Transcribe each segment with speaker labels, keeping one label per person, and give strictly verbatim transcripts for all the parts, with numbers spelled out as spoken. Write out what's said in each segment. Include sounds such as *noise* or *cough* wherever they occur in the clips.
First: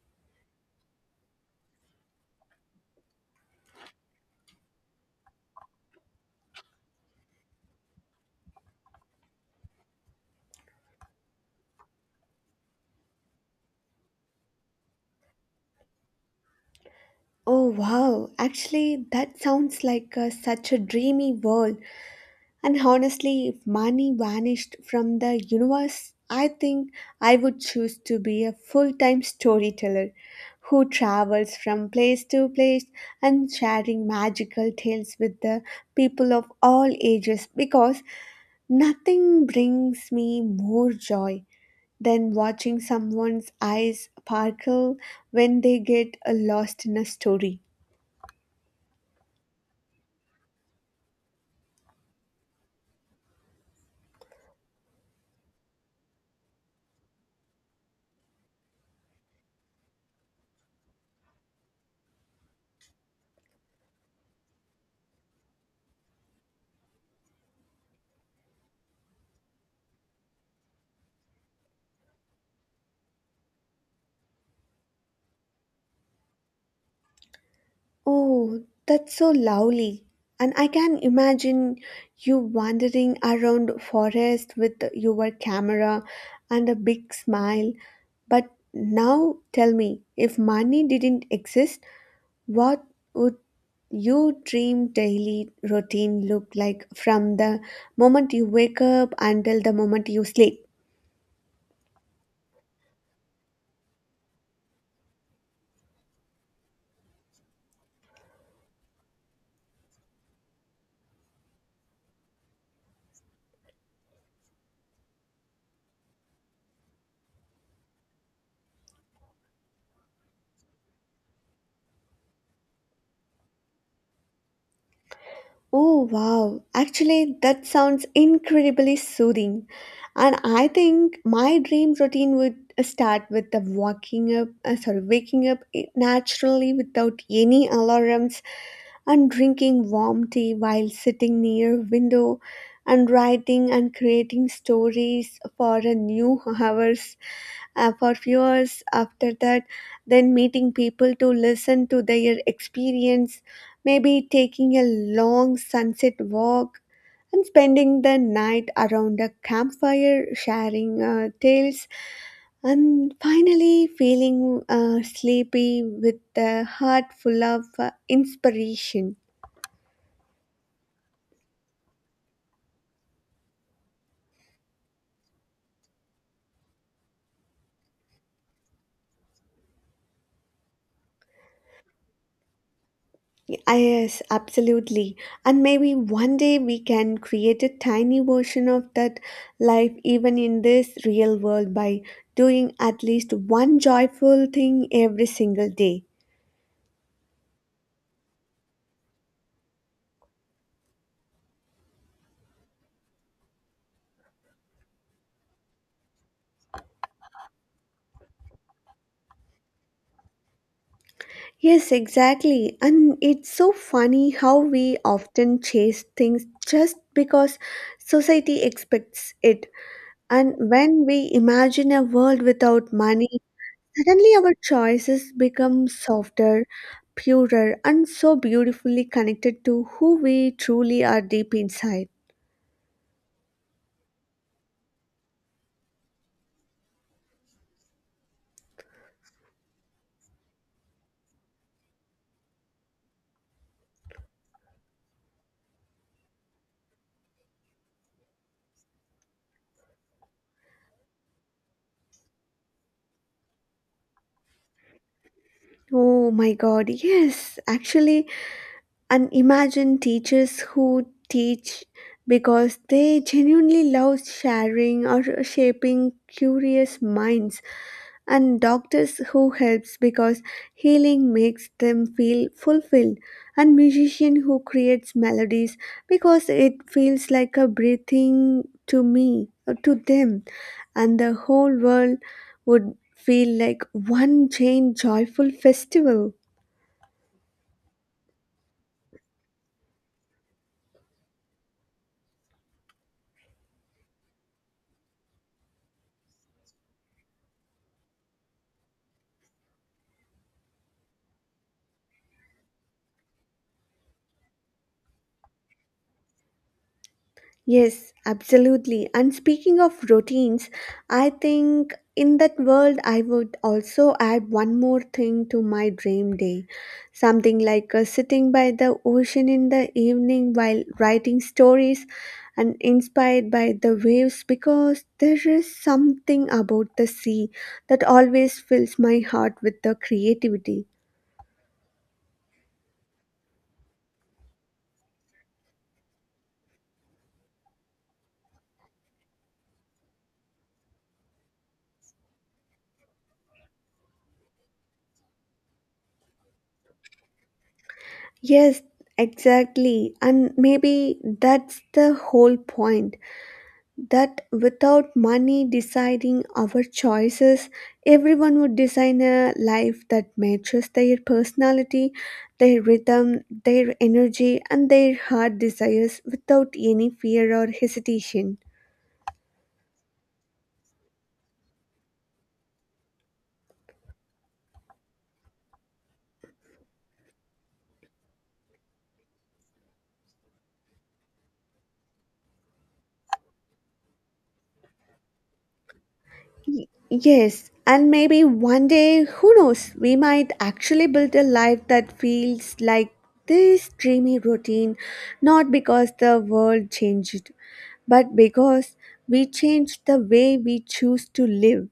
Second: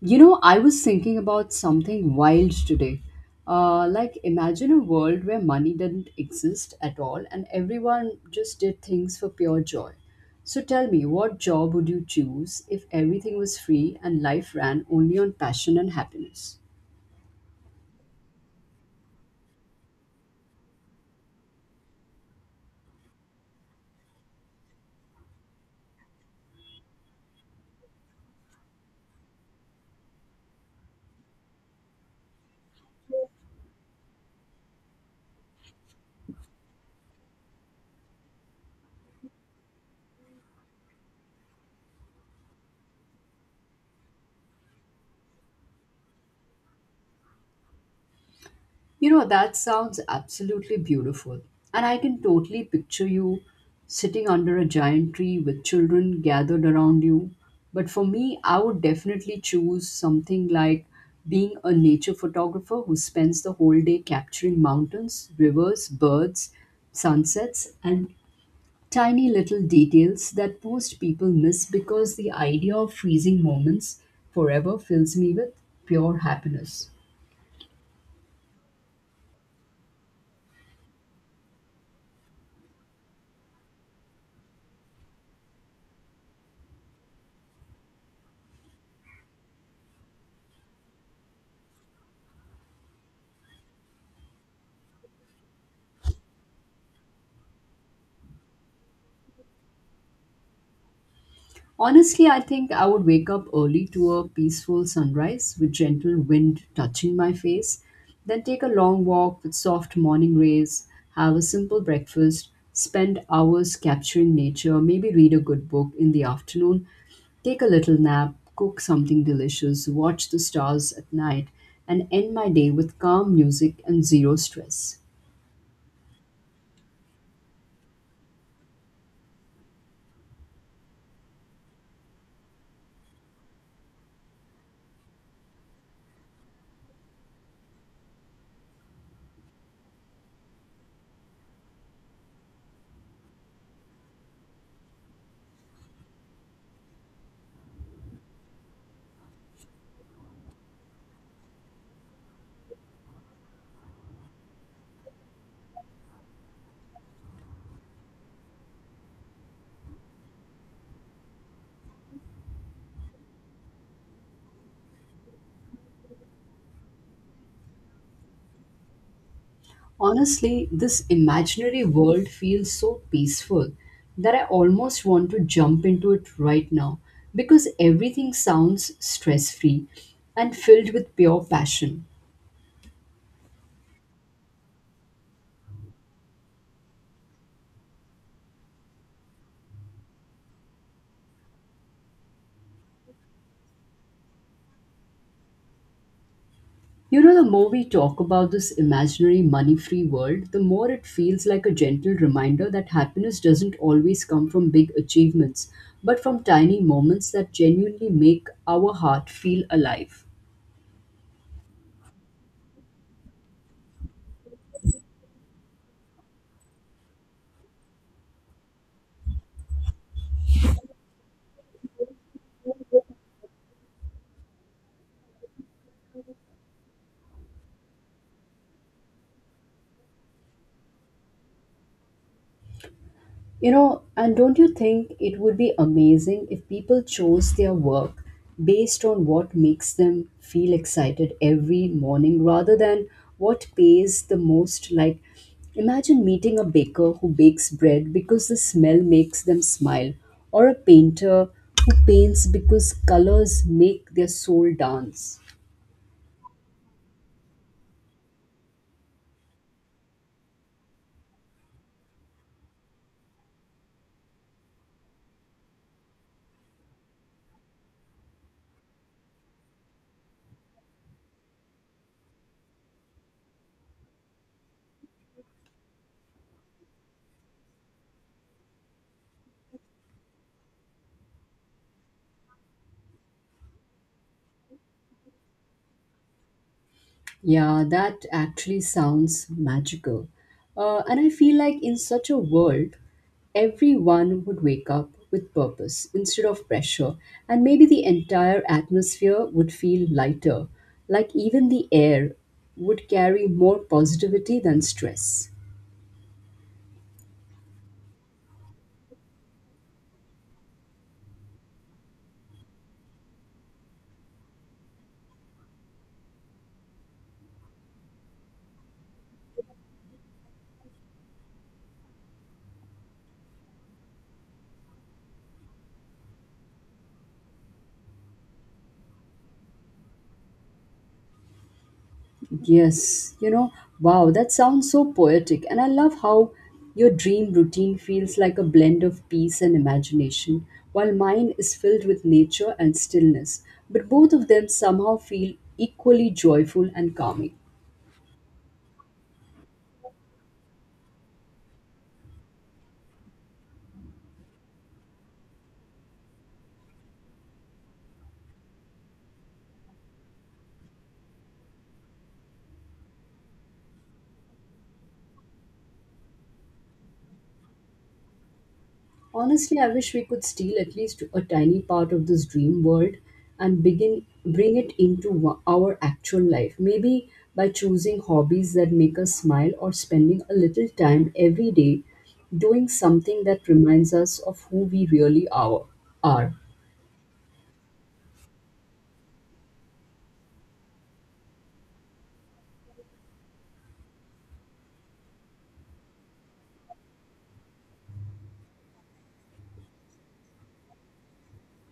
Speaker 1: You know, I was thinking about something wild today. Uh, like, imagine a world where money didn't exist at all and everyone just did things for pure joy. So, tell me, what job would you choose if everything was free and life ran only on passion and happiness?
Speaker 2: Oh wow, actually, that sounds like uh, such a dreamy world. And honestly, if money vanished from the universe, I think I would choose to be a full time storyteller who travels from place to place and sharing magical tales with the people of all ages because nothing brings me more joy than watching someone's eyes sparkle when they get uh, lost in a story.
Speaker 1: You know, that sounds absolutely beautiful. And I can totally picture you sitting under a giant tree with children gathered around you. But for me, I would definitely choose something like being a nature photographer who spends the whole day capturing mountains, rivers, birds, sunsets, and tiny little details that most people miss because the idea of freezing moments forever fills me with pure happiness.
Speaker 2: Oh, that's so lovely. And I can imagine you wandering around forest with your camera and a big smile. But now tell me, if money didn't exist, what would your dream daily routine look like from the moment you wake up until the moment you sleep?
Speaker 1: Honestly, I think I would wake up early to a peaceful sunrise with gentle wind touching my face, then take a long walk with soft morning rays, have a simple breakfast, spend hours capturing nature, maybe read a good book in the afternoon, take a little nap, cook something delicious, watch the stars at night, and end my day with calm music and zero stress.
Speaker 2: Oh wow, actually, that sounds incredibly soothing. And I think my dream routine would uh, start with the waking up, uh, sorry, waking up eh, naturally without any alarms, and drinking warm tea while sitting near window, and writing and creating stories for a new *laughs* hours uh, for few hours after that, then meeting people to listen to their experience, maybe taking a long sunset walk, and spending the night around a campfire sharing uh, tales, and finally feeling uh, sleepy with the heart full of uh, inspiration.
Speaker 1: Honestly, this imaginary world feels so peaceful that I almost want to jump into it right now because everything sounds stress free and filled with pure passion.
Speaker 2: Ah, yes, absolutely. And maybe one day we can create a tiny version of that life even in this real world by doing at least one joyful thing every single day.
Speaker 1: You know, the more we talk about this imaginary money free world, the more it feels like a gentle reminder that happiness doesn't always come from big achievements, but from tiny moments that genuinely make our heart feel alive.
Speaker 2: Yes, exactly. And it's so funny how we often chase things just because society expects it. And when we imagine a world without money, suddenly, our choices become softer, purer, and so beautifully connected to who we truly are deep inside.
Speaker 1: You know, and don't you think it would be amazing if people chose their work based on what makes them feel excited every morning rather than what pays the most? Like, imagine meeting a baker who bakes bread because the smell makes them smile, or a painter who paints because colors make their soul dance.
Speaker 2: Oh my god, yes, actually, and imagine teachers who teach because they genuinely love sharing or shaping curious minds, and doctors who helps because healing makes them feel fulfilled, and musician who creates melodies because it feels like a breathing to me uh, to them, and the whole world would feel like one giant joyful festival.
Speaker 1: Yeah, that actually sounds magical. Uh, and I feel like in such a world, everyone would wake up with purpose instead of pressure, and maybe the entire atmosphere would feel lighter. Like even the air would carry more positivity than stress.
Speaker 2: Yes, absolutely. And speaking of routines, I think in that world I would also add one more thing to my dream day. Something like uh, sitting by the ocean in the evening while writing stories and inspired by the waves, because there is something about the sea that always fills my heart with the creativity.
Speaker 1: Yes, you know, wow, that sounds so poetic. And I love how your dream routine feels like a blend of peace and imagination, while mine is filled with nature and stillness. But both of them somehow feel equally joyful and calming.
Speaker 2: Yes, exactly. And maybe that's the whole point, that without money deciding our choices, everyone would design a life that matches their personality, their rhythm, their energy, and their heart desires without any fear or hesitation.
Speaker 1: Honestly, I wish we could steal at least a tiny part of this dream world and begin bring it into wa- our actual life. Maybe by choosing hobbies that make us smile or spending a little time every day doing something that reminds us of who we really are. are.
Speaker 2: Y- Yes, and maybe one day, who knows, we might actually build a life that feels like this dreamy routine, not because the world changed, but because we changed the way we choose to live.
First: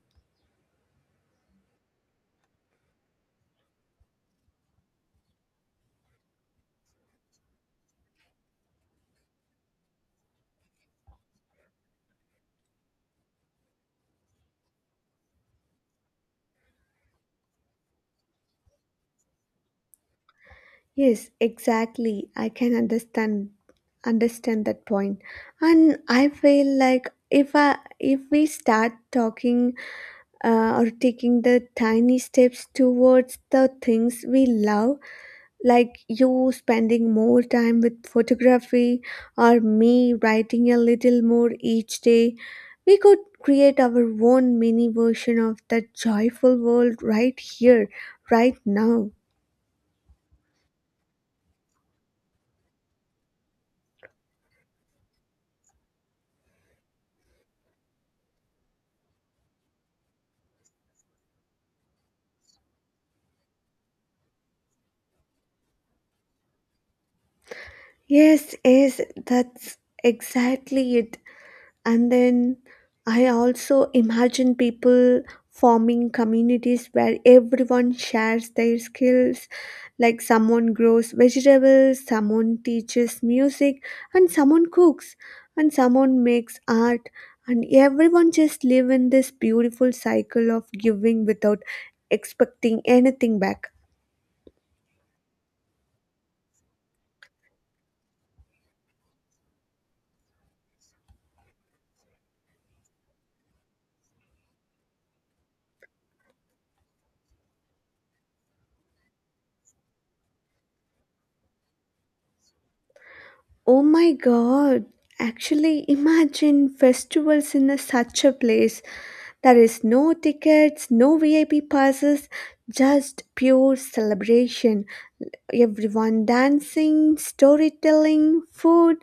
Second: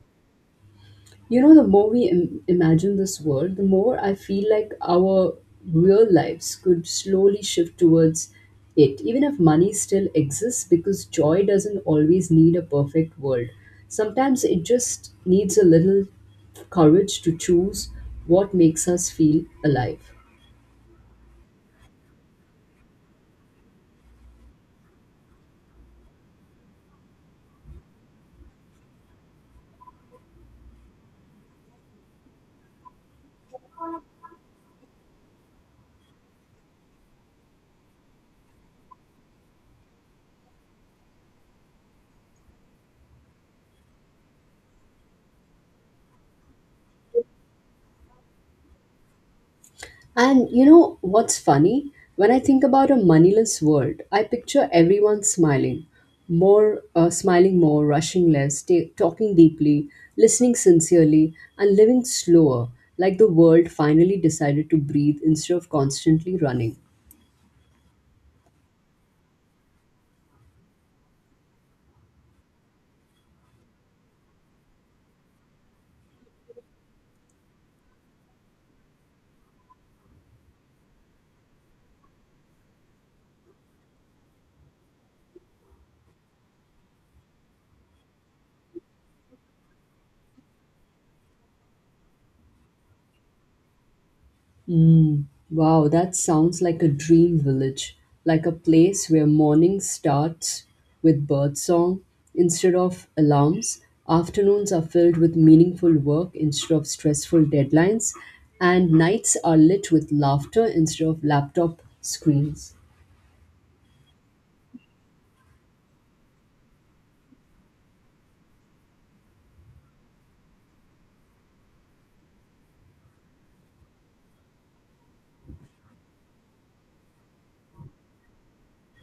Speaker 1: You know, the more we Im- imagine this world, the more I feel like our real lives could slowly shift towards it, even if money still exists, because joy doesn't always need a perfect world. Sometimes it just needs a little courage to choose what makes us feel alive.
Speaker 2: Yes, exactly. I can understand understand that point. And I feel like if I if we start talking, uh, or taking the tiny steps towards the things we love, like you spending more time with photography or me writing a little more each day. We could create our own mini version of that joyful world right here, right now.
Speaker 1: And you know what's funny? When I think about a moneyless world, I picture everyone smiling, more uh, smiling more, rushing less, ta- talking deeply, listening sincerely, and living slower, like the world finally decided to breathe instead of constantly running.
Speaker 2: Yes, yes, that's exactly it. And then I also imagine people forming communities where everyone shares their skills, like someone grows vegetables, someone teaches music, and someone cooks, and someone makes art, and everyone just live in this beautiful cycle of giving without expecting anything back.
Speaker 1: Mm, wow, that sounds like a dream village, like a place where morning starts with birdsong instead of alarms, afternoons are filled with meaningful work instead of stressful deadlines, and nights are lit with laughter instead of laptop screens.
Speaker 2: Oh my god! Actually, imagine festivals in a, such a place. There is no tickets, no V I P passes, just pure celebration. Everyone dancing, storytelling, food,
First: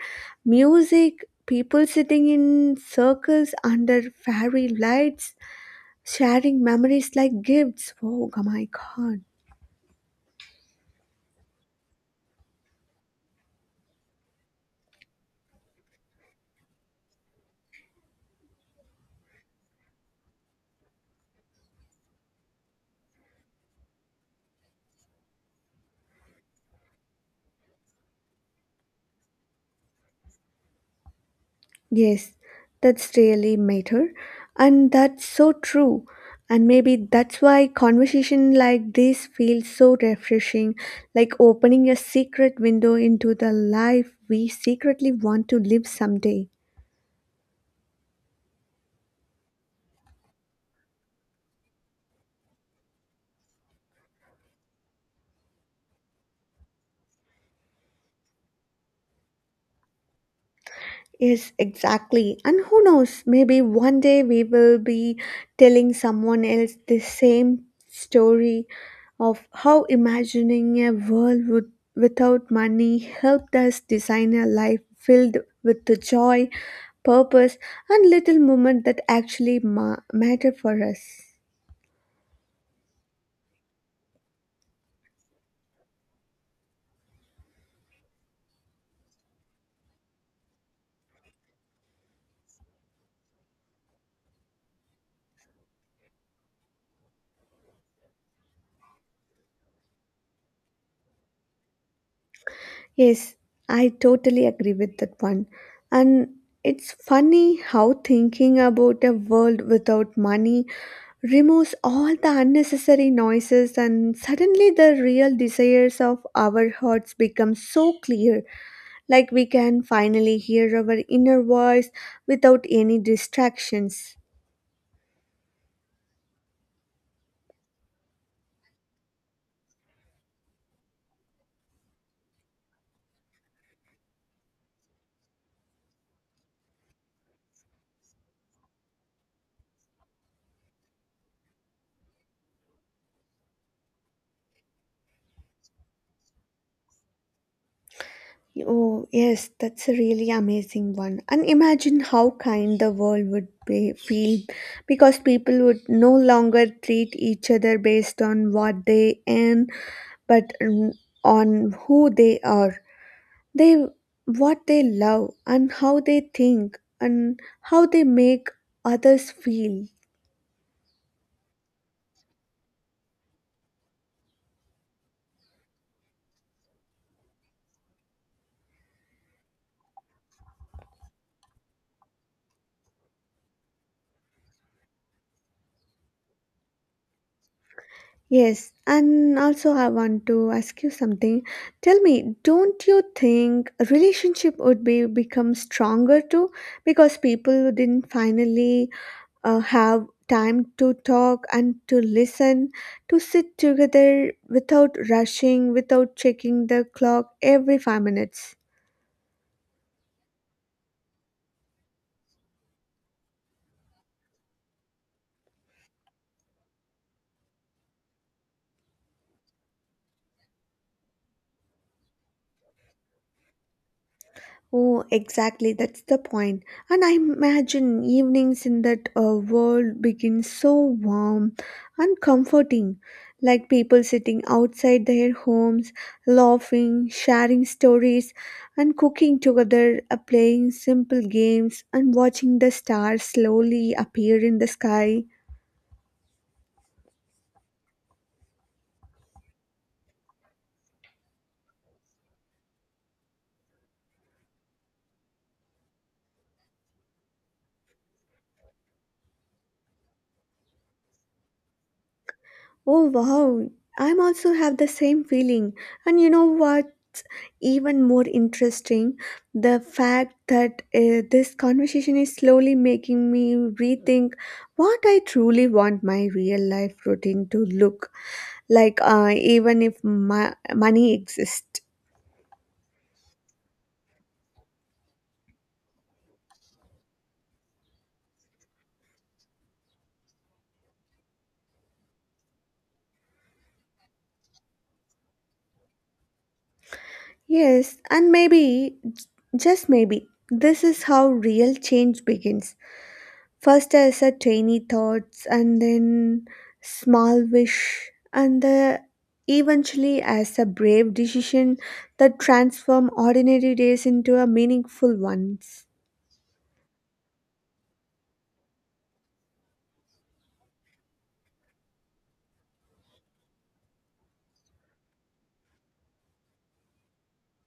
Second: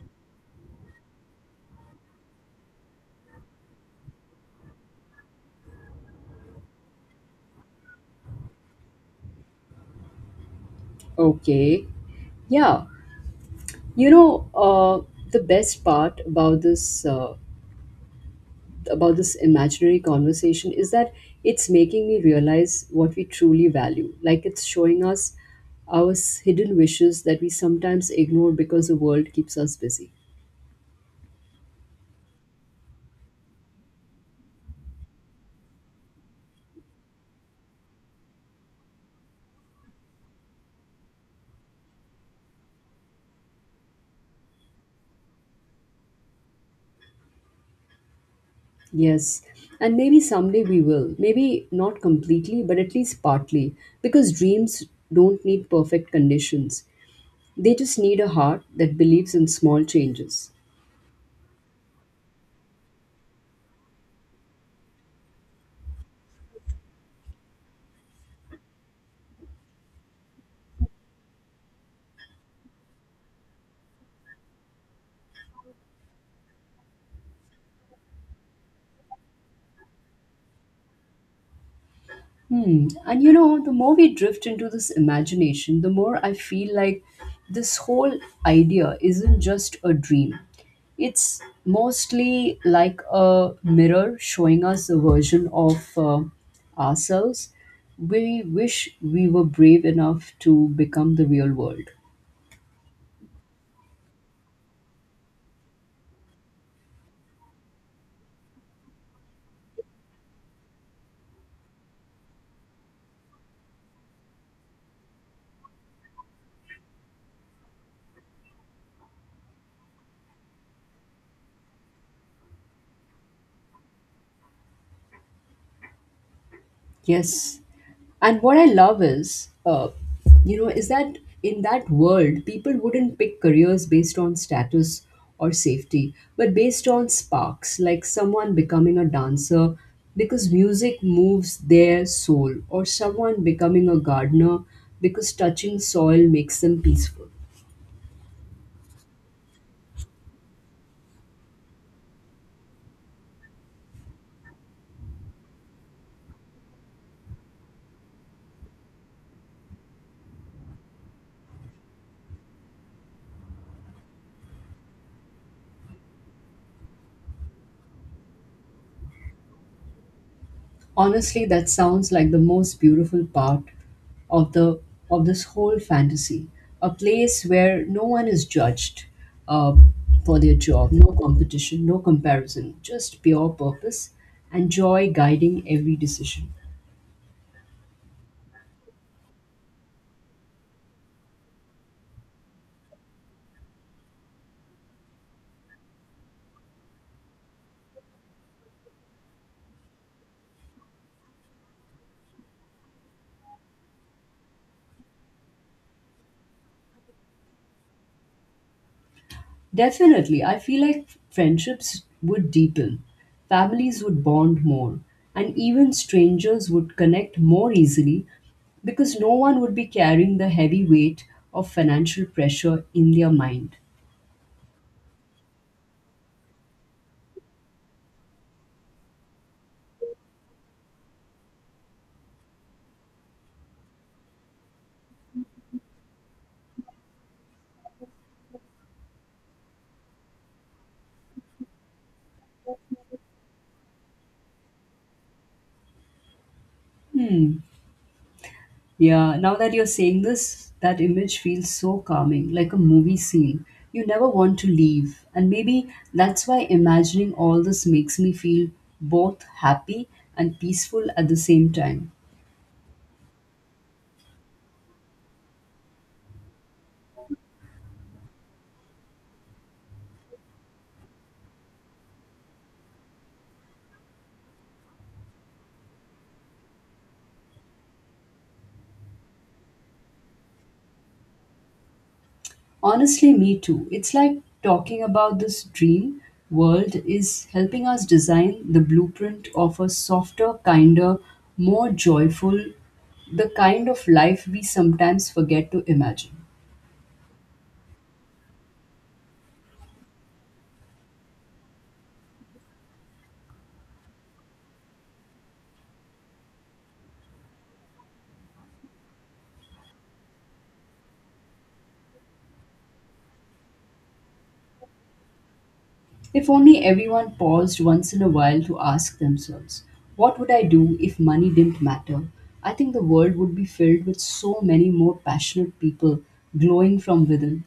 Speaker 2: music, people sitting in circles under fairy lights, sharing memories like gifts. Oh my god!
Speaker 1: Okay. Yeah. You know, uh, the best part about this uh, about this imaginary conversation is that it's making me realize what we truly value. Like, it's showing us our s- hidden wishes that we sometimes ignore because the world keeps us busy.
Speaker 2: Yes, that's really matter. And that's so true. And maybe that's why conversation like this feels so refreshing, like opening a secret window into the life we secretly want to live someday.
Speaker 1: Yes. And maybe someday we will. Maybe not completely, but at least partly. Because dreams don't need perfect conditions, they just need a heart that believes in small changes.
Speaker 2: Yes, exactly. And who knows, maybe one day we will be telling someone else the same story of how imagining a world would, without money, helped us design a life filled with the joy, purpose, and little moment that actually ma- matter for us.
Speaker 1: Hmm. And you know, the more we drift into this imagination, the more I feel like this whole idea isn't just a dream. It's mostly like a mirror showing us a version of uh, ourselves we wish we were brave enough to become the real world.
Speaker 2: Yes, I totally agree with that one. And it's funny how thinking about a world without money removes all the unnecessary noises, and suddenly the real desires of our hearts become so clear, like we can finally hear our inner voice without any distractions.
Speaker 1: Yes. And what I love is, uh, you know, is that in that world, people wouldn't pick careers based on status or safety, but based on sparks, like someone becoming a dancer because music moves their soul, or someone becoming a gardener because touching soil makes them peaceful.
Speaker 2: Oh, yes, that's a really amazing one. And imagine how kind the world would be, feel, because people would no longer treat each other based on what they earn, but mm, on who they are, they what they love, and how they think, and how they make others feel.
Speaker 1: Honestly, that sounds like the most beautiful part of the of this whole fantasy. A place where no one is judged uh, for their job, no competition, no comparison, just pure purpose and joy guiding every decision.
Speaker 2: Yes, and also I want to ask you something. Tell me, don't you think a relationship would be become stronger too, because people who didn't finally uh, have time to talk and to listen, to sit together without rushing, without checking the clock every five minutes?
Speaker 1: Definitely, I feel like friendships would deepen, families would bond more, and even strangers would connect more easily because no one would be carrying the heavy weight of financial pressure in their mind.
Speaker 2: Oh, exactly. That's the point. And I imagine evenings in that uh, world begin so warm and comforting, like people sitting outside their homes, laughing, sharing stories, and cooking together, uh, playing simple games, and watching the stars slowly appear in the sky.
Speaker 1: Hmm. Yeah, now that you're saying this, that image feels so calming, like a movie scene. You never want to leave. And maybe that's why imagining all this makes me feel both happy and peaceful at the same time.
Speaker 2: Oh, wow. I'm also have the same feeling. And you know what? Even more interesting, the fact that uh, this conversation is slowly making me rethink what I truly want my real life routine to look like, uh, even if my money exists.
Speaker 1: Honestly, me too. It's like talking about this dream world is helping us design the blueprint of a softer, kinder, more joyful, the kind of life we sometimes forget to imagine.
Speaker 2: Yes, and maybe, j- just maybe, this is how real change begins. First as a tiny thoughts, and then small wish, and the eventually as a brave decision that transform ordinary days into a meaningful ones.
Speaker 1: If only everyone paused once in a while to ask themselves, what would I do if money didn't matter? I think the world would be filled with so many more passionate people glowing from within.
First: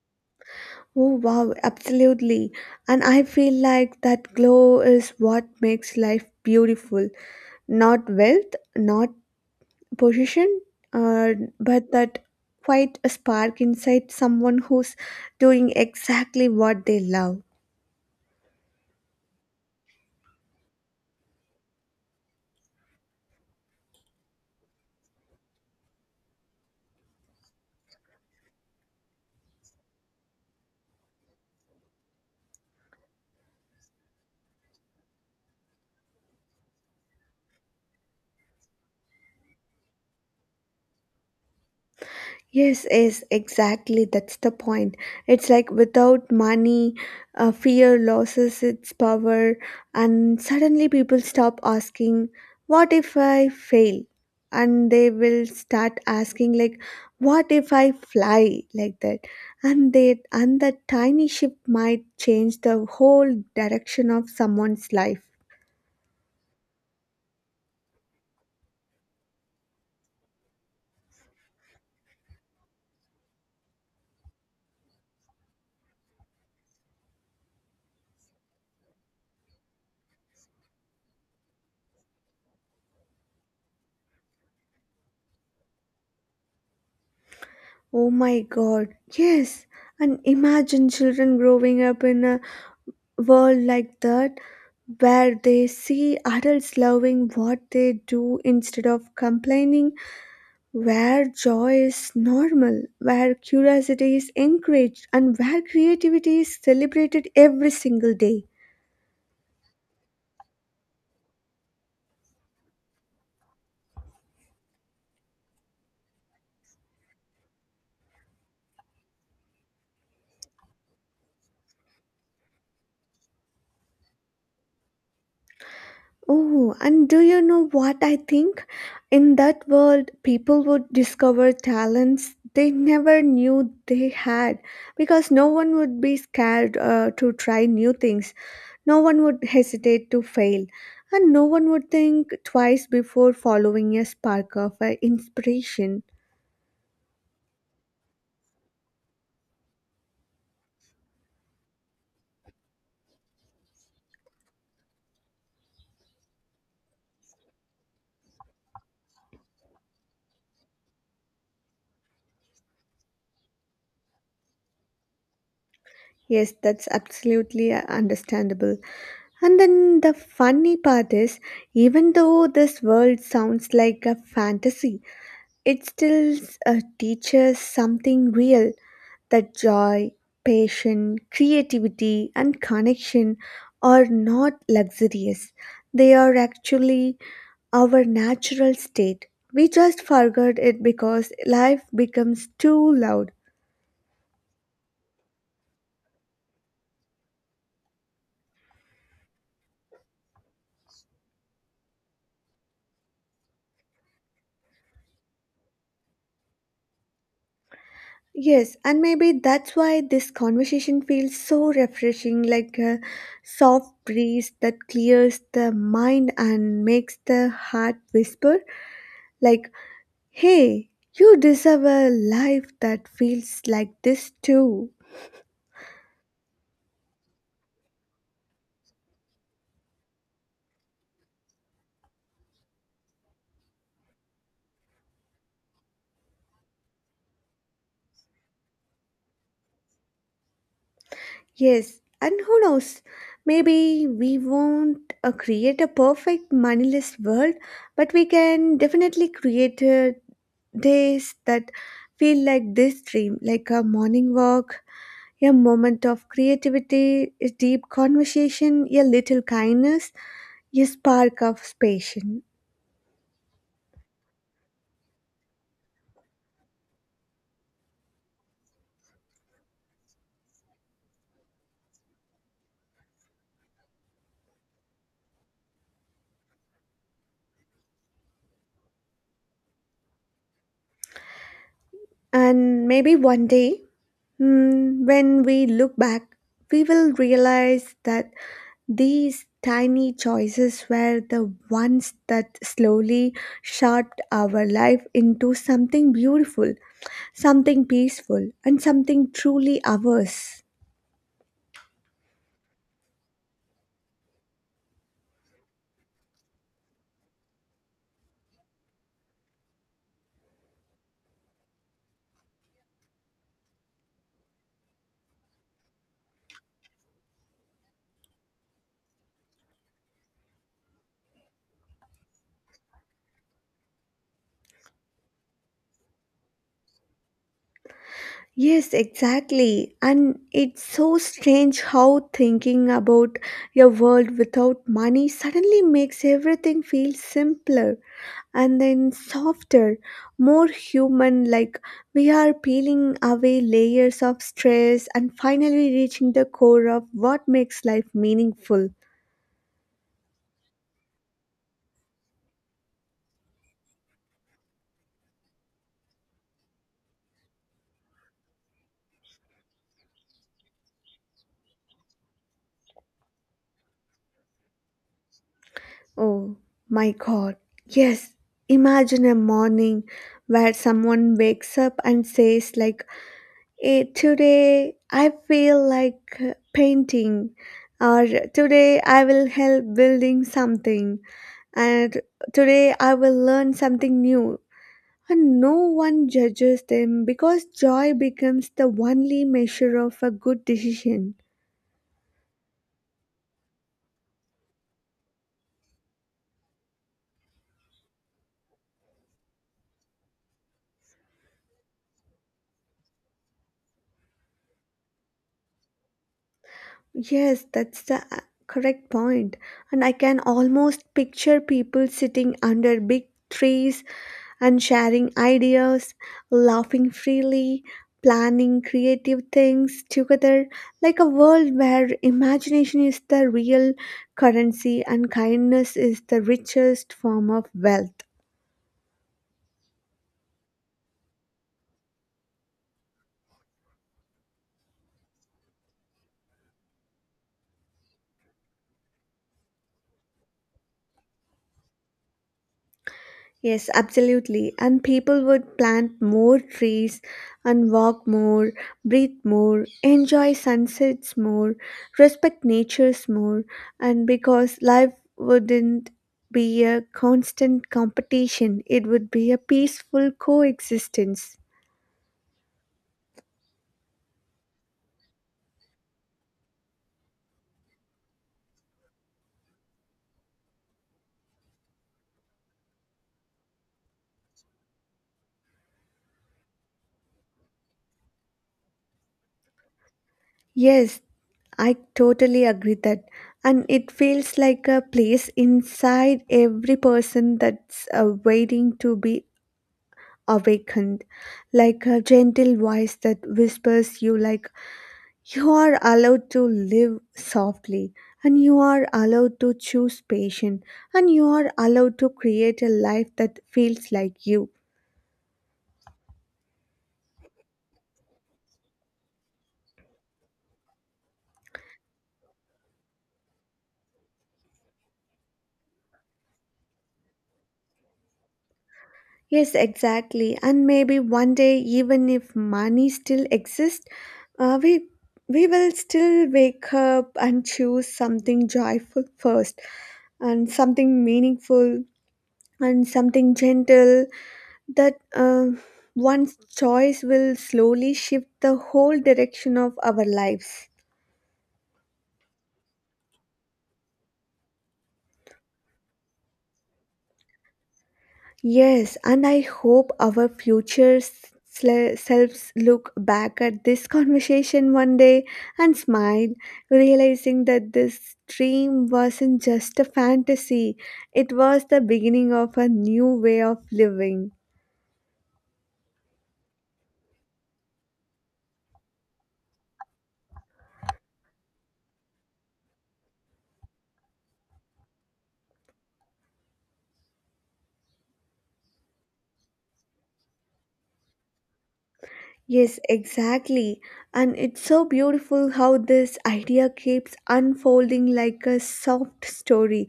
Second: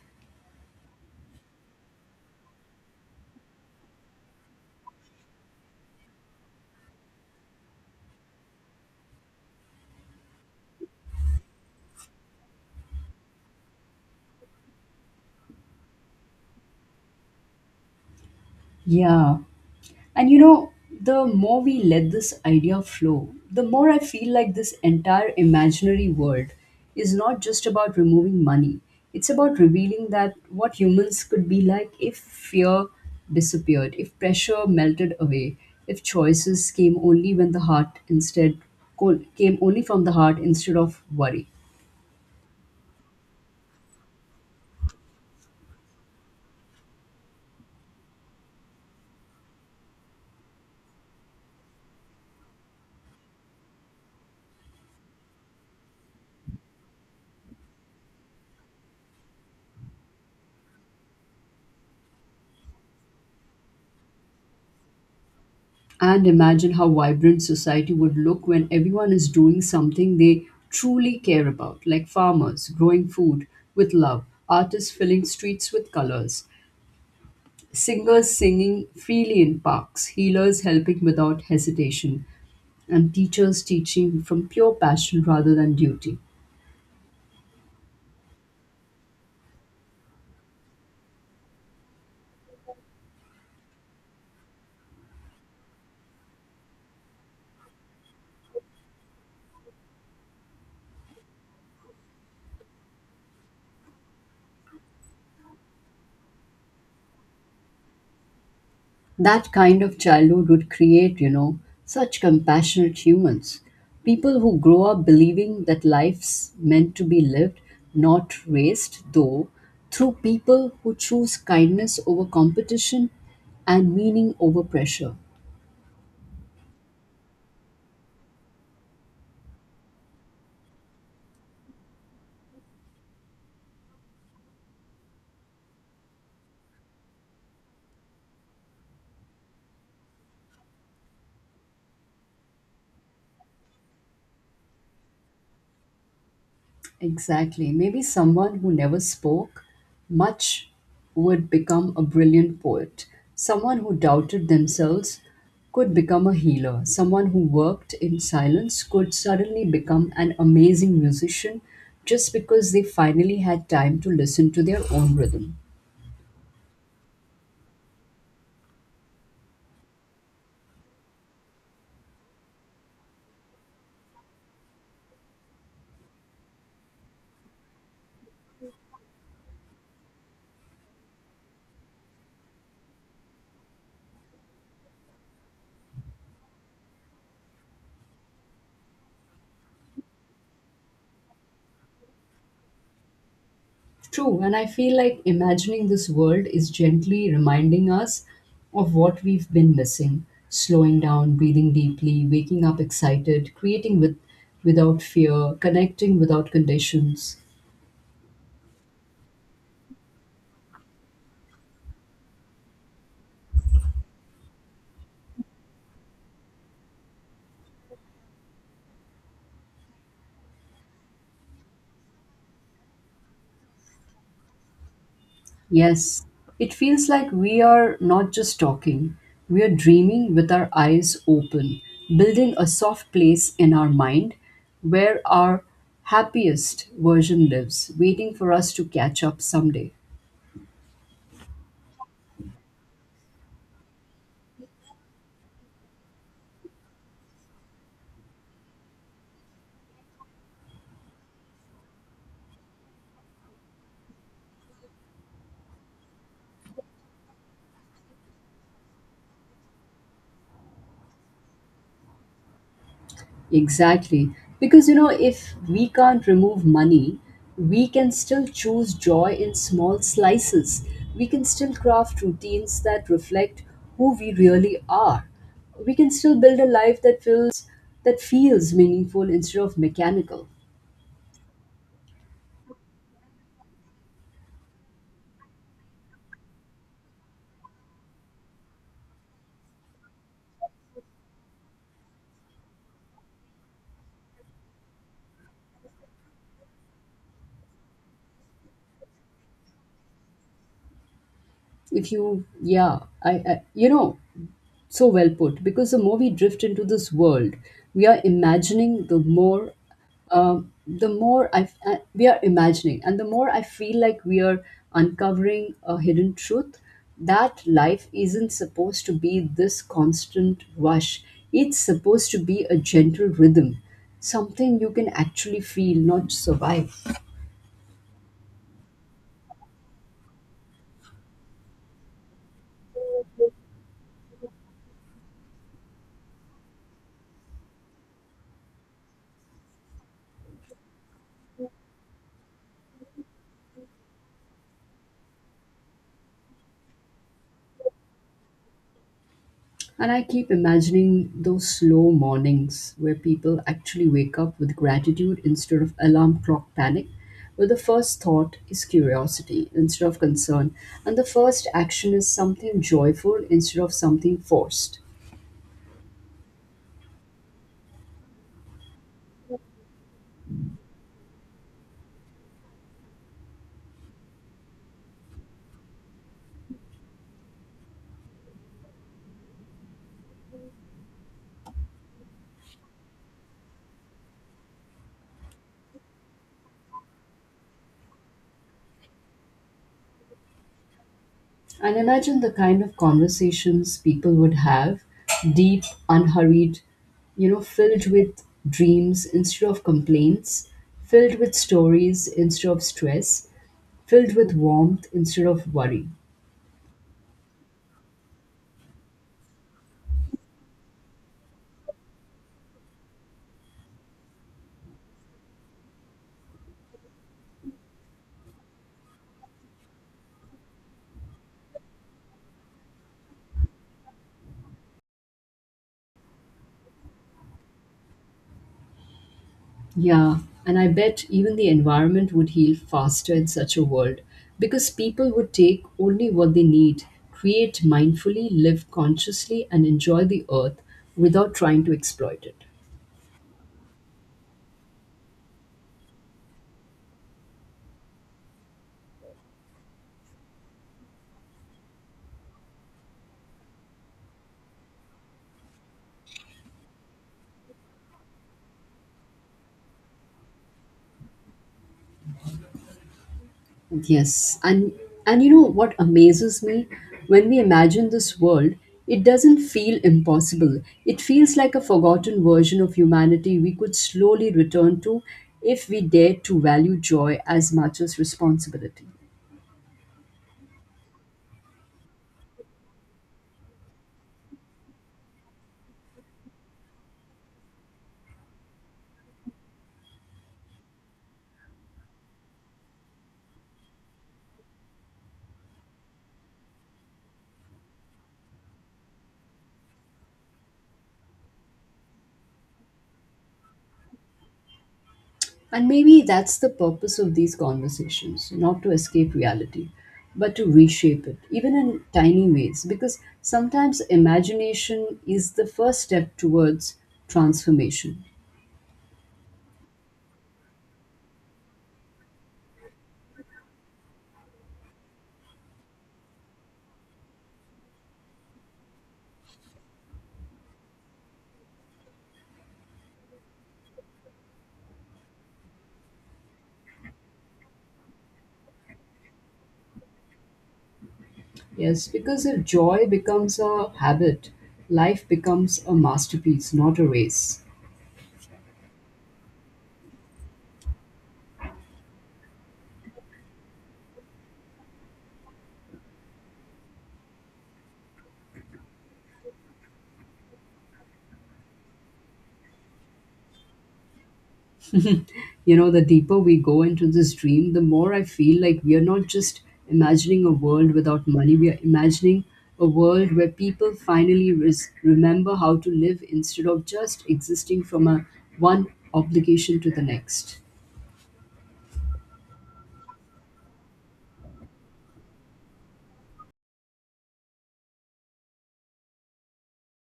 Speaker 2: Oh wow, absolutely. And I feel like that glow is what makes life beautiful. Not wealth, not position, uh, but that quite a spark inside someone who's doing exactly what they love.
Speaker 1: Yeah, and you know, the more we let this idea flow, the more I feel like this entire imaginary world is not just about removing money. It's about revealing that what humans could be like if fear disappeared, if pressure melted away, if choices came only when the heart instead came only from the heart instead of worry.
Speaker 2: Yes, yes, exactly. That's the point. It's like without money, uh, fear loses its power, and suddenly people stop asking, what if I fail? And they will start asking, like, what if I fly? Like that. And, they, and that tiny shift might change the whole direction of someone's life.
Speaker 1: And imagine how vibrant society would look when everyone is doing something they truly care about, like farmers growing food with love, artists filling streets with colors, singers singing freely in parks, healers helping without hesitation, and teachers teaching from pure passion rather than duty.
Speaker 2: Oh my god, yes. And imagine children growing up in a world like that, where they see adults loving what they do instead of complaining, where joy is normal, where curiosity is encouraged, and where creativity is celebrated every single day.
Speaker 1: That kind of childhood would create, you know, such compassionate humans. People who grow up believing that life's meant to be lived, not raced, though, through people who choose kindness over competition and meaning over pressure.
Speaker 2: Oh, and do you know what I think? In that world, people would discover talents they never knew they had because no one would be scared uh, to try new things. No one would hesitate to fail, and no one would think twice before following a spark of uh, inspiration.
Speaker 1: Exactly. Maybe someone who never spoke much would become a brilliant poet. Someone who doubted themselves could become a healer. Someone who worked in silence could suddenly become an amazing musician just because they finally had time to listen to their own rhythm.
Speaker 2: Yes, that's absolutely uh, understandable. And then the funny part is, even though this world sounds like a fantasy, it still uh, teaches something real, that joy, passion, creativity, and connection are not luxurious. They are actually our natural state. We just forgot it because life becomes too loud.
Speaker 1: True, and I feel like imagining this world is gently reminding us of what we've been missing. Slowing down, breathing deeply, waking up excited, creating with without fear, connecting without conditions.
Speaker 2: Yes, and maybe that's why this conversation feels so refreshing, like a soft breeze that clears the mind and makes the heart whisper like, hey, you deserve a life that feels like this too.
Speaker 1: Yes, it feels like we are not just talking, we are dreaming with our eyes open, building a soft place in our mind where our happiest version lives, waiting for us to catch up someday.
Speaker 2: Yes, and who knows? Maybe we won't uh, create a perfect moneyless world, but we can definitely create uh, days that feel like this dream, like a morning walk, a moment of creativity, a deep conversation, a little kindness, a spark of passion.
Speaker 1: Exactly. Because, you know, if we can't remove money, we can still choose joy in small slices. We can still craft routines that reflect who we really are. We can still build a life that feels that feels meaningful instead of mechanical.
Speaker 2: And maybe one day, mm, when we look back, we will realize that these tiny choices were the ones that slowly shaped our life into something beautiful, something peaceful, and something truly ours.
Speaker 1: If you, yeah, I, I you know, So well put, because the more we drift into this world we are imagining, the more um, the more I, I- we are imagining and the more I feel like we are uncovering a hidden truth, that life isn't supposed to be this constant rush. It's supposed to be a gentle rhythm, something you can actually feel, not survive.
Speaker 2: Yes, exactly. And it's so strange how thinking about your world without money suddenly makes everything feel simpler, and then softer, more human, like we are peeling away layers of stress and finally reaching the core of what makes life meaningful.
Speaker 1: And I keep imagining those slow mornings where people actually wake up with gratitude instead of alarm clock panic, where the first thought is curiosity instead of concern, and the first action is something joyful instead of something forced.
Speaker 2: Oh my god. Yes. Imagine a morning where someone wakes up and says like, "Eh, today I feel like uh, painting, or today I will help building something, and today I will learn something new." And no one judges them because joy becomes the only measure of a good decision.
Speaker 1: And imagine the kind of conversations people would have, deep, unhurried, you know, filled with dreams instead of complaints, filled with stories instead of stress, filled with warmth instead of worry.
Speaker 2: Yes, that's the uh, correct point. And I can almost picture people sitting under big trees and sharing ideas, laughing freely, planning creative things together, like a world where imagination is the real currency and kindness is the richest form of wealth.
Speaker 1: Yeah, and I bet even the environment would heal faster in such a world because people would take only what they need, create mindfully, live consciously, and enjoy the earth without trying to exploit it.
Speaker 2: Yes, absolutely. And people would plant more trees and walk more, breathe more, enjoy sunsets more, respect nature's more, and because life wouldn't be a constant competition, it would be a peaceful coexistence.
Speaker 1: Yes, and and you know what amazes me, when we imagine this world, it doesn't feel impossible. It feels like a forgotten version of humanity we could slowly return to if we dared to value joy as much as responsibility.
Speaker 2: Yes, I totally agree that. And it feels like a place inside every person that's uh, waiting to be awakened, like a gentle voice that whispers you like, you are allowed to live softly, and you are allowed to choose patience, and you are allowed to create a life that feels like you.
Speaker 1: And maybe that's the purpose of these conversations, not to escape reality, but to reshape it, even in tiny ways, because sometimes imagination is the first step towards transformation.
Speaker 2: Yes, exactly. And maybe one day, even if money still exists, uh, we we will still wake up and choose something joyful first, and something meaningful, and something gentle, that uh, one's choice will slowly shift the whole direction of our lives.
Speaker 1: Yes, because if joy becomes a habit, life becomes a masterpiece, not a race.
Speaker 2: Yes, and I hope our future s- sle- selves look back at this conversation one day and smile, realizing that this dream wasn't just a fantasy, it was the beginning of a new way of living.
Speaker 1: You know, the deeper we go into this dream, the more I feel like we are not just imagining a world without money, we are imagining a world where people finally res- remember how to live instead of just existing from a one obligation to the next.
Speaker 2: Yes, exactly. And it's so beautiful how this idea keeps unfolding like a soft story,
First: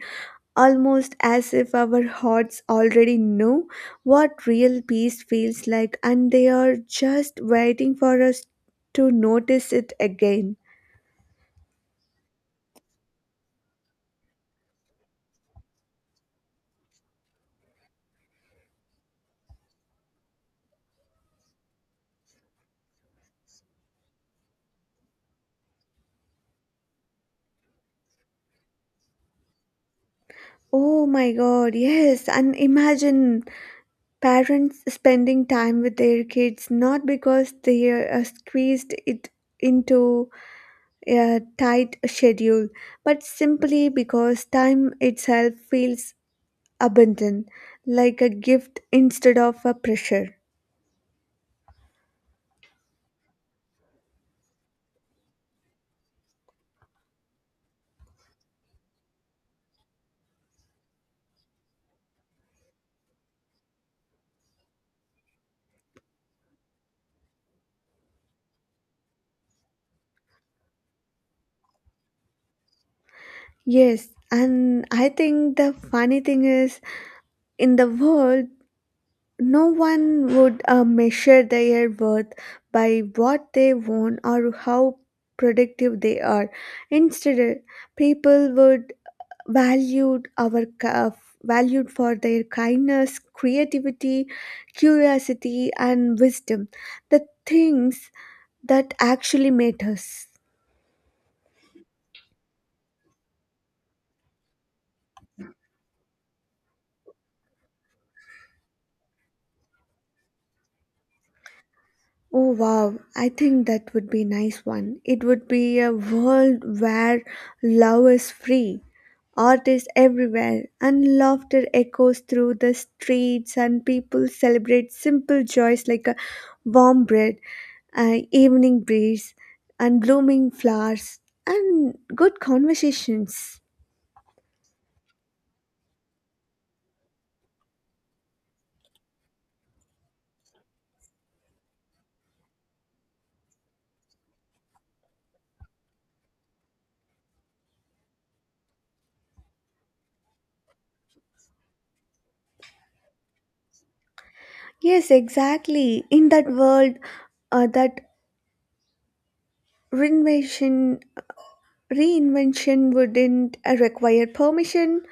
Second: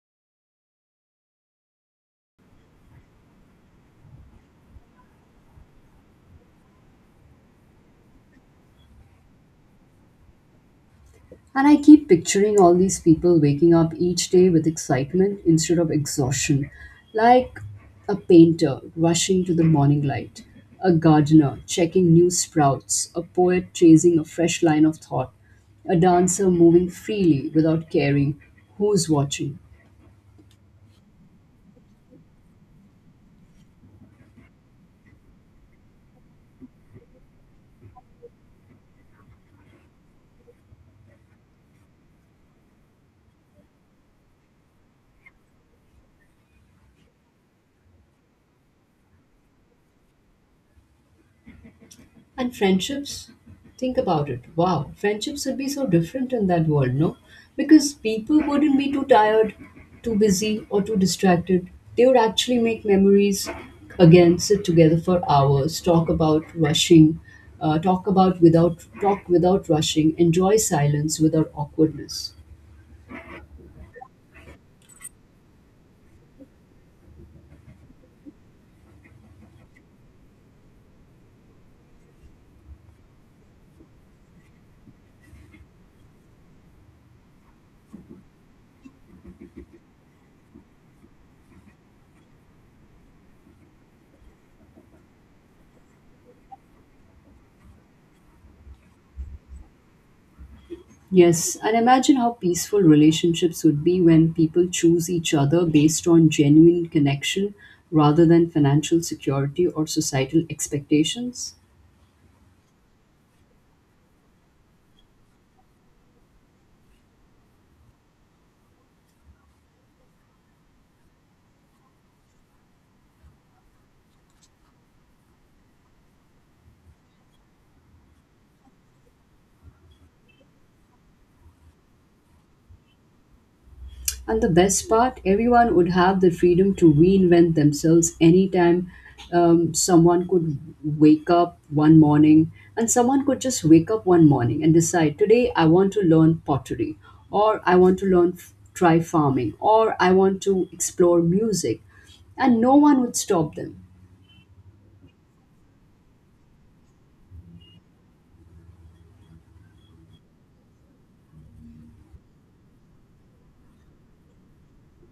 Speaker 2: almost as if our hearts already know what real peace feels like, and they are just waiting for us to notice it again.
Speaker 1: And I keep picturing all these people waking up each day with excitement instead of exhaustion, like a painter rushing to the morning light, a gardener checking new sprouts, a poet chasing a fresh line of thought, a dancer moving freely without caring who's watching.
Speaker 2: Oh my god, yes, and imagine parents spending time with their kids not because they are uh, squeezed it into a tight schedule, but simply because time itself feels abundant, like a gift instead of a pressure.
Speaker 1: And friendships, think about it. Wow, friendships would be so different in that world, no? Because people wouldn't be too tired, too busy, or too distracted. They would actually make memories again, sit together for hours, talk about rushing, uh, talk about without talk without rushing, enjoy silence without awkwardness.
Speaker 2: Yes, and I think the funny thing is, in the world, no one would uh, measure their worth by what they own or how productive they are. Instead, people would value our ca- valued for their kindness, creativity, curiosity, and wisdom, the things that actually matters.
Speaker 1: Yes, and imagine how peaceful relationships would be when people choose each other based on genuine connection rather than financial security or societal expectations.
Speaker 2: Oh wow, I think that would be nice one. It would be a world where love is free, art is everywhere, and laughter echoes through the streets and people celebrate simple joys like a warm bread, uh, evening breeze, and blooming flowers and good conversations.
Speaker 1: And the best part, everyone would have the freedom to reinvent themselves anytime. Um, someone could wake up one morning, and someone could just wake up one morning and decide, today I want to learn pottery, or I want to learn, try farming, or I want to explore music. And no one would stop them.
Speaker 2: Yes, exactly. In that world, uh, that renovation Reinvention wouldn't uh, require permission,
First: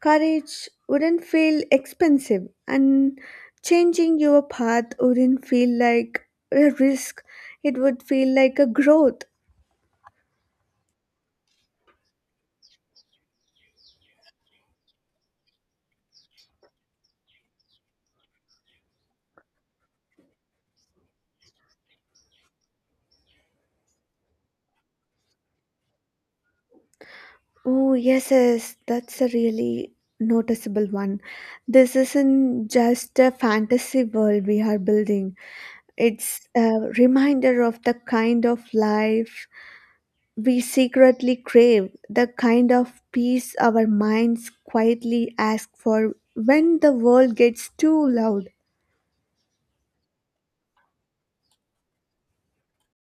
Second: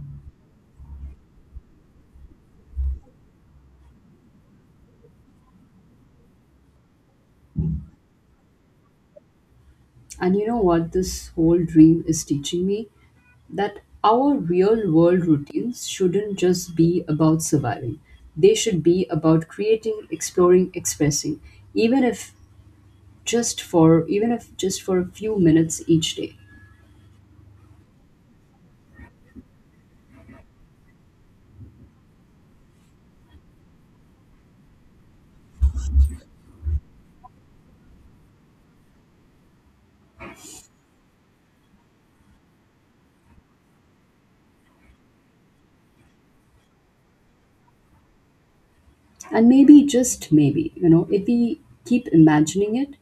Speaker 2: courage wouldn't feel expensive, and changing your path wouldn't feel like a risk. It would feel like a growth.
Speaker 1: And you know what this whole dream is teaching me? That our real world routines shouldn't just be about surviving. They should be about creating, exploring, expressing, even if just for even if just for a few minutes each day.
Speaker 2: Oh, yes, yes, that's a really noticeable one. This isn't just a fantasy world we are building, it's a reminder of the kind of life. We secretly crave the kind of peace our minds quietly ask for when the world gets too loud.
Speaker 1: And maybe just maybe, you know, if we keep imagining it,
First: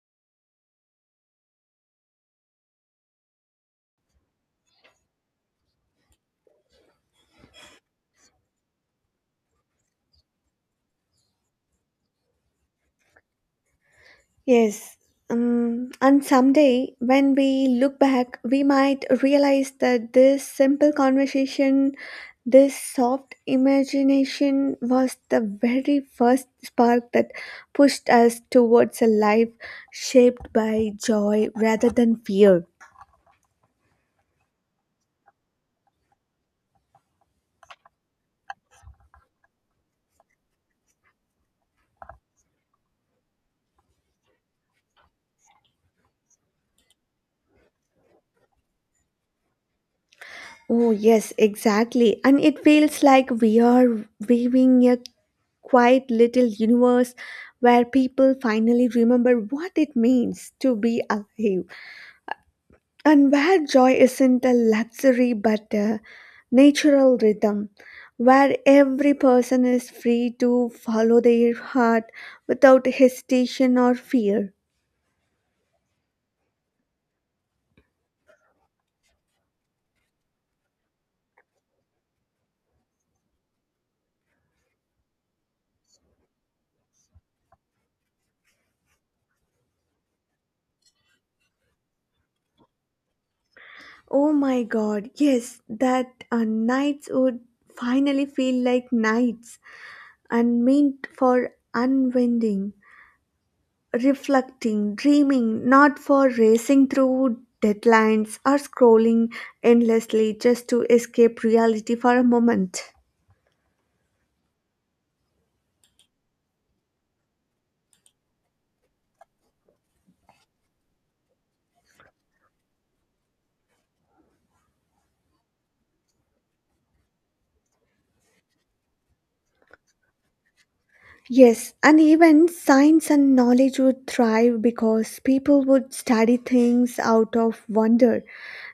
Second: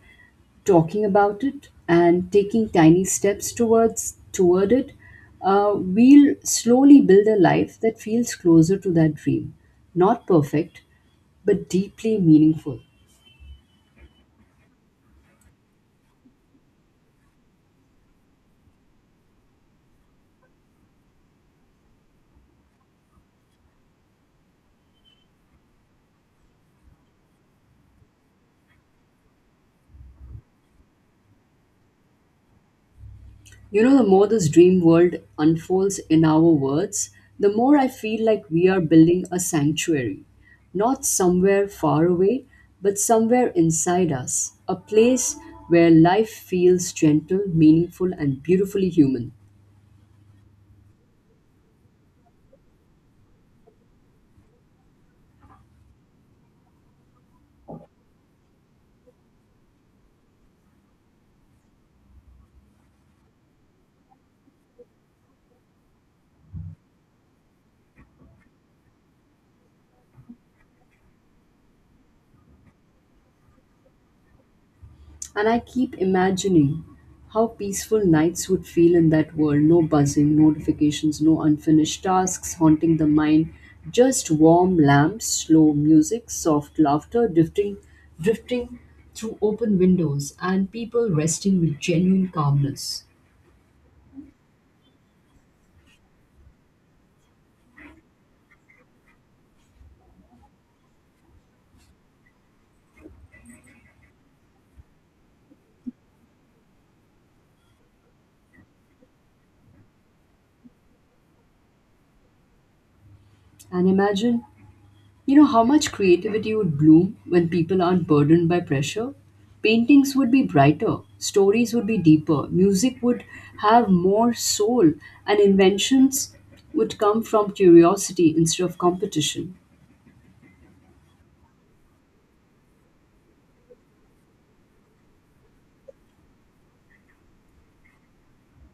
Speaker 1: talking about it and taking tiny steps towards toward it, uh, we'll slowly build a life that feels closer to that dream. Not perfect, but deeply meaningful.
Speaker 2: Yes. Um, and someday, when we look back, we might realize that this simple conversation, this soft imagination, was the very first spark that pushed us towards a life shaped by joy rather than fear.
Speaker 1: You know, the more this dream world unfolds in our words, the more I feel like we are building a sanctuary. Not somewhere far away, but somewhere inside us. A place where life feels gentle, meaningful, and beautifully human.
Speaker 2: Oh, yes, exactly. And it feels like we are weaving a quiet little universe where people finally remember what it means to be alive, and where joy isn't a luxury but a natural rhythm, where every person is free to follow their heart without hesitation or fear.
Speaker 1: And I keep imagining how peaceful nights would feel in that world, no buzzing, no notifications, no unfinished tasks haunting the mind, just warm lamps, slow music, soft laughter drifting, drifting through open windows, and people resting with genuine calmness.
Speaker 2: Oh my god, yes, that uh, nights would finally feel like nights and meant for unwinding, reflecting, dreaming, not for racing through deadlines or scrolling endlessly just to escape reality for a moment.
Speaker 1: And imagine, you know, how much creativity would bloom when people aren't burdened by pressure? Paintings would be brighter, stories would be deeper, music would have more soul, and inventions would come from curiosity instead of competition.
Speaker 2: Yes, and even science and knowledge would thrive because people would study things out of wonder,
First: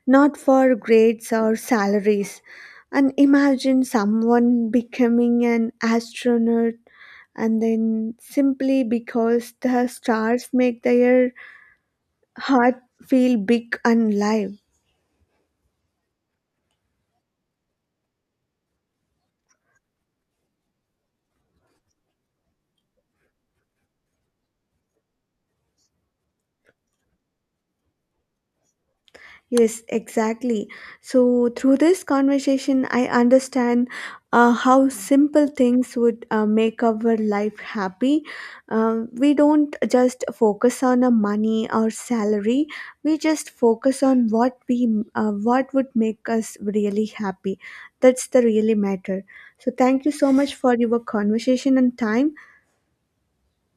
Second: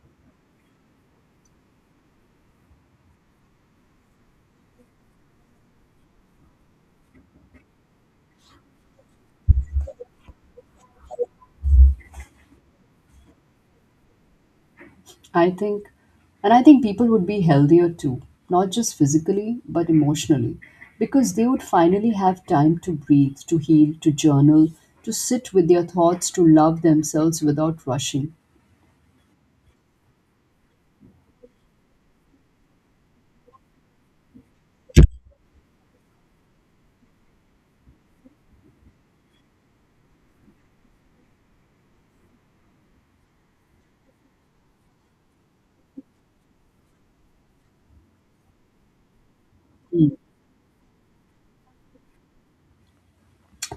Speaker 2: not for grades or salaries. And imagine someone becoming an astronaut and then simply because the stars make their heart feel big and live.
Speaker 1: I think, and I think people would be healthier too, not just physically, but emotionally, because they would finally have time to breathe, to heal, to journal, to sit with their thoughts, to love themselves without rushing.
Speaker 2: Yes, exactly. So, through this conversation, I understand uh, how simple things would uh, make our life happy. Uh, we don't just focus on a money or salary. We just focus on what we uh, what would make us really happy. That's the really matter. So, thank
Speaker 1: Hmm.
Speaker 2: you so much for your conversation and time.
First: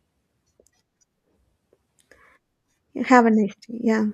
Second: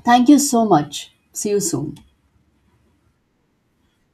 Speaker 1: Thank you so much. See you soon.
Speaker 2: Have a nice day. Yeah.